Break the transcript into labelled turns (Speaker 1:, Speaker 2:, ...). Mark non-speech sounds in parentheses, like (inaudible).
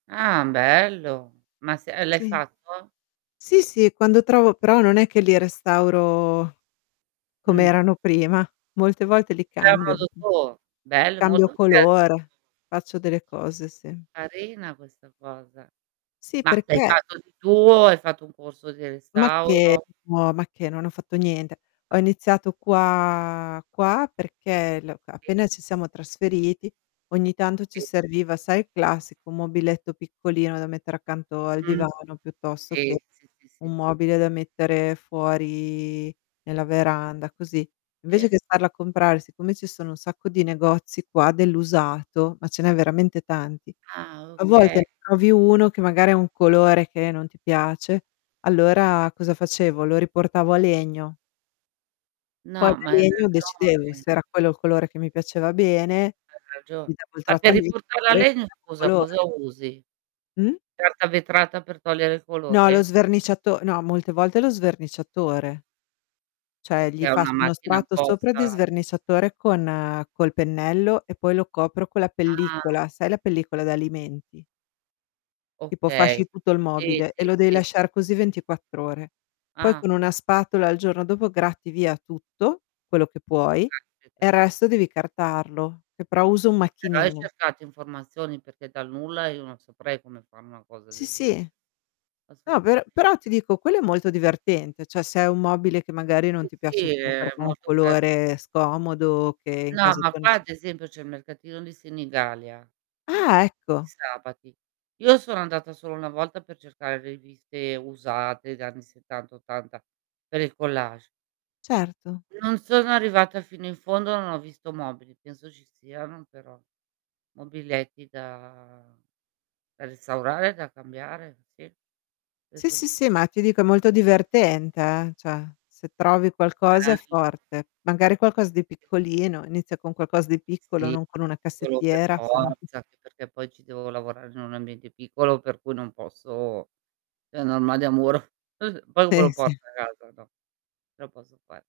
Speaker 1: Ah, bello! Ma se uhm, l'hai
Speaker 2: Sì.
Speaker 1: fatto?
Speaker 2: Sì, sì, quando trovo però non è che li restauro
Speaker 1: Mh.
Speaker 2: com'erano prima. Molte volte li
Speaker 1: Fai a
Speaker 2: cambio,
Speaker 1: modo tuo? Bello
Speaker 2: cambio
Speaker 1: molto creativo.
Speaker 2: colore, faccio delle cose, sì.
Speaker 1: Carina questa cosa.
Speaker 2: Sì,
Speaker 1: Ma l'hai
Speaker 2: perché?
Speaker 1: fatto di tuo? Hai fatto un corso di
Speaker 2: Macché,
Speaker 1: restauro?
Speaker 2: no, ma che, non ho fatto niente. Ho
Speaker 1: Ah.
Speaker 2: iniziato qua qua perché l c
Speaker 1: Sì.
Speaker 2: appena ci siamo trasferiti ogni tanto ci
Speaker 1: I
Speaker 2: serviva, sai, il classico mobiletto piccolino da mettere accanto al
Speaker 1: Mh.
Speaker 2: divano piuttosto che
Speaker 1: Sì, sì, sì, sì.
Speaker 2: un mobile da mettere fuori nella veranda, così. Invece
Speaker 1: I
Speaker 2: che andarlo a comprare, siccome ci sono un sacco di negozi qua dell'usato, ma ce n'è veramente tanti.
Speaker 1: Ah,
Speaker 2: A
Speaker 1: oka
Speaker 2: volte trovi uno che magari ha un colore che non ti piace, allora cosa facevo? Lo riportavo a legno. Poi
Speaker 1: No,
Speaker 2: da
Speaker 1: ma hai
Speaker 2: legno
Speaker 1: ragione.
Speaker 2: decidevo se era quello il colore che mi piaceva bene,
Speaker 1: Hai ragio
Speaker 2: gli davo il
Speaker 1: Ma per
Speaker 2: trattamento
Speaker 1: riportar la legna,
Speaker 2: (unintelligible)
Speaker 1: scusa, cosa
Speaker 2: colore.
Speaker 1: usi?
Speaker 2: Mh.
Speaker 1: Carta vetrata per togliere il
Speaker 2: No lo
Speaker 1: colore?
Speaker 2: sverniciato no, molte volte lo
Speaker 1: (unintelligible)
Speaker 2: sverniciatore.
Speaker 1: È
Speaker 2: Cioè,
Speaker 1: che
Speaker 2: gli
Speaker 1: ha
Speaker 2: faccio uno
Speaker 1: macchina
Speaker 2: strato sopra di
Speaker 1: apposta
Speaker 2: sverniciatore con col pennello e poi lo copro con la
Speaker 1: Ah!
Speaker 2: pellicola, sai la pellicola d'alimenti? Tipo
Speaker 1: Okay.
Speaker 2: fasci tutto il
Speaker 1: Sì,
Speaker 2: mobile e
Speaker 1: sì,
Speaker 2: lo devi
Speaker 1: sì.
Speaker 2: lasciar così
Speaker 1: Sì.
Speaker 2: 24 ore. Poi
Speaker 1: Ah.
Speaker 2: con una spatola il giorno dopo gratti via tutto, quello che
Speaker 1: Oh,
Speaker 2: puoi, e
Speaker 1: caspita.
Speaker 2: il resto devi carteggiarlo, che però uso un
Speaker 1: Eh, però
Speaker 2: macchinino.
Speaker 1: c'è scarsa informazione, perché dal nulla io non saprei fare una cosa
Speaker 2: Sì,
Speaker 1: del genere.
Speaker 2: sì. No per
Speaker 1: Assolutamente.
Speaker 2: però ti dico, quello è molto divertente, cioè, se hai un mobile che magari non
Speaker 1: Sì,
Speaker 2: ti piace
Speaker 1: sì,
Speaker 2: più
Speaker 1: è
Speaker 2: perché ha un
Speaker 1: molto creativo.
Speaker 2: colore scomodo che in
Speaker 1: No,
Speaker 2: casa
Speaker 1: ma
Speaker 2: tua non
Speaker 1: qua
Speaker 2: ci
Speaker 1: ad esempio c'è il mercatino di Senigallia.
Speaker 2: Ah,
Speaker 1: Di
Speaker 2: ecco!
Speaker 1: sabati. Io sono andata solo una volta per cercare riviste usate da anni '70, '80 per il collage.
Speaker 2: Certo.
Speaker 1: Non sono arrivata fino in fondo, non ho visto mobili, penso ci siano però mobiletti da da restaurare, e da cambiare. Sì.
Speaker 2: Sì,
Speaker 1: Penso di
Speaker 2: sì, sì,
Speaker 1: sì.
Speaker 2: ma ti dico è molto divertente, eh. Cioè, se trovi qualcosa è
Speaker 1: (unintelligible)
Speaker 2: forte. Magari qualcosa di
Speaker 1: (unintelligible)
Speaker 2: piccolino, inizia con qualcosa di piccolo,
Speaker 1: Sì,
Speaker 2: non con una
Speaker 1: quello per
Speaker 2: cassettiera, se no (chuckles)
Speaker 1: forza. Perché poi ci devo lavorare in un ambiente piccolo per cui non posso è un armadio a muro. (chuckles) Poi poi come
Speaker 2: Sì,
Speaker 1: lo
Speaker 2: sì.
Speaker 1: porto a casa. No. Non lo posso fare.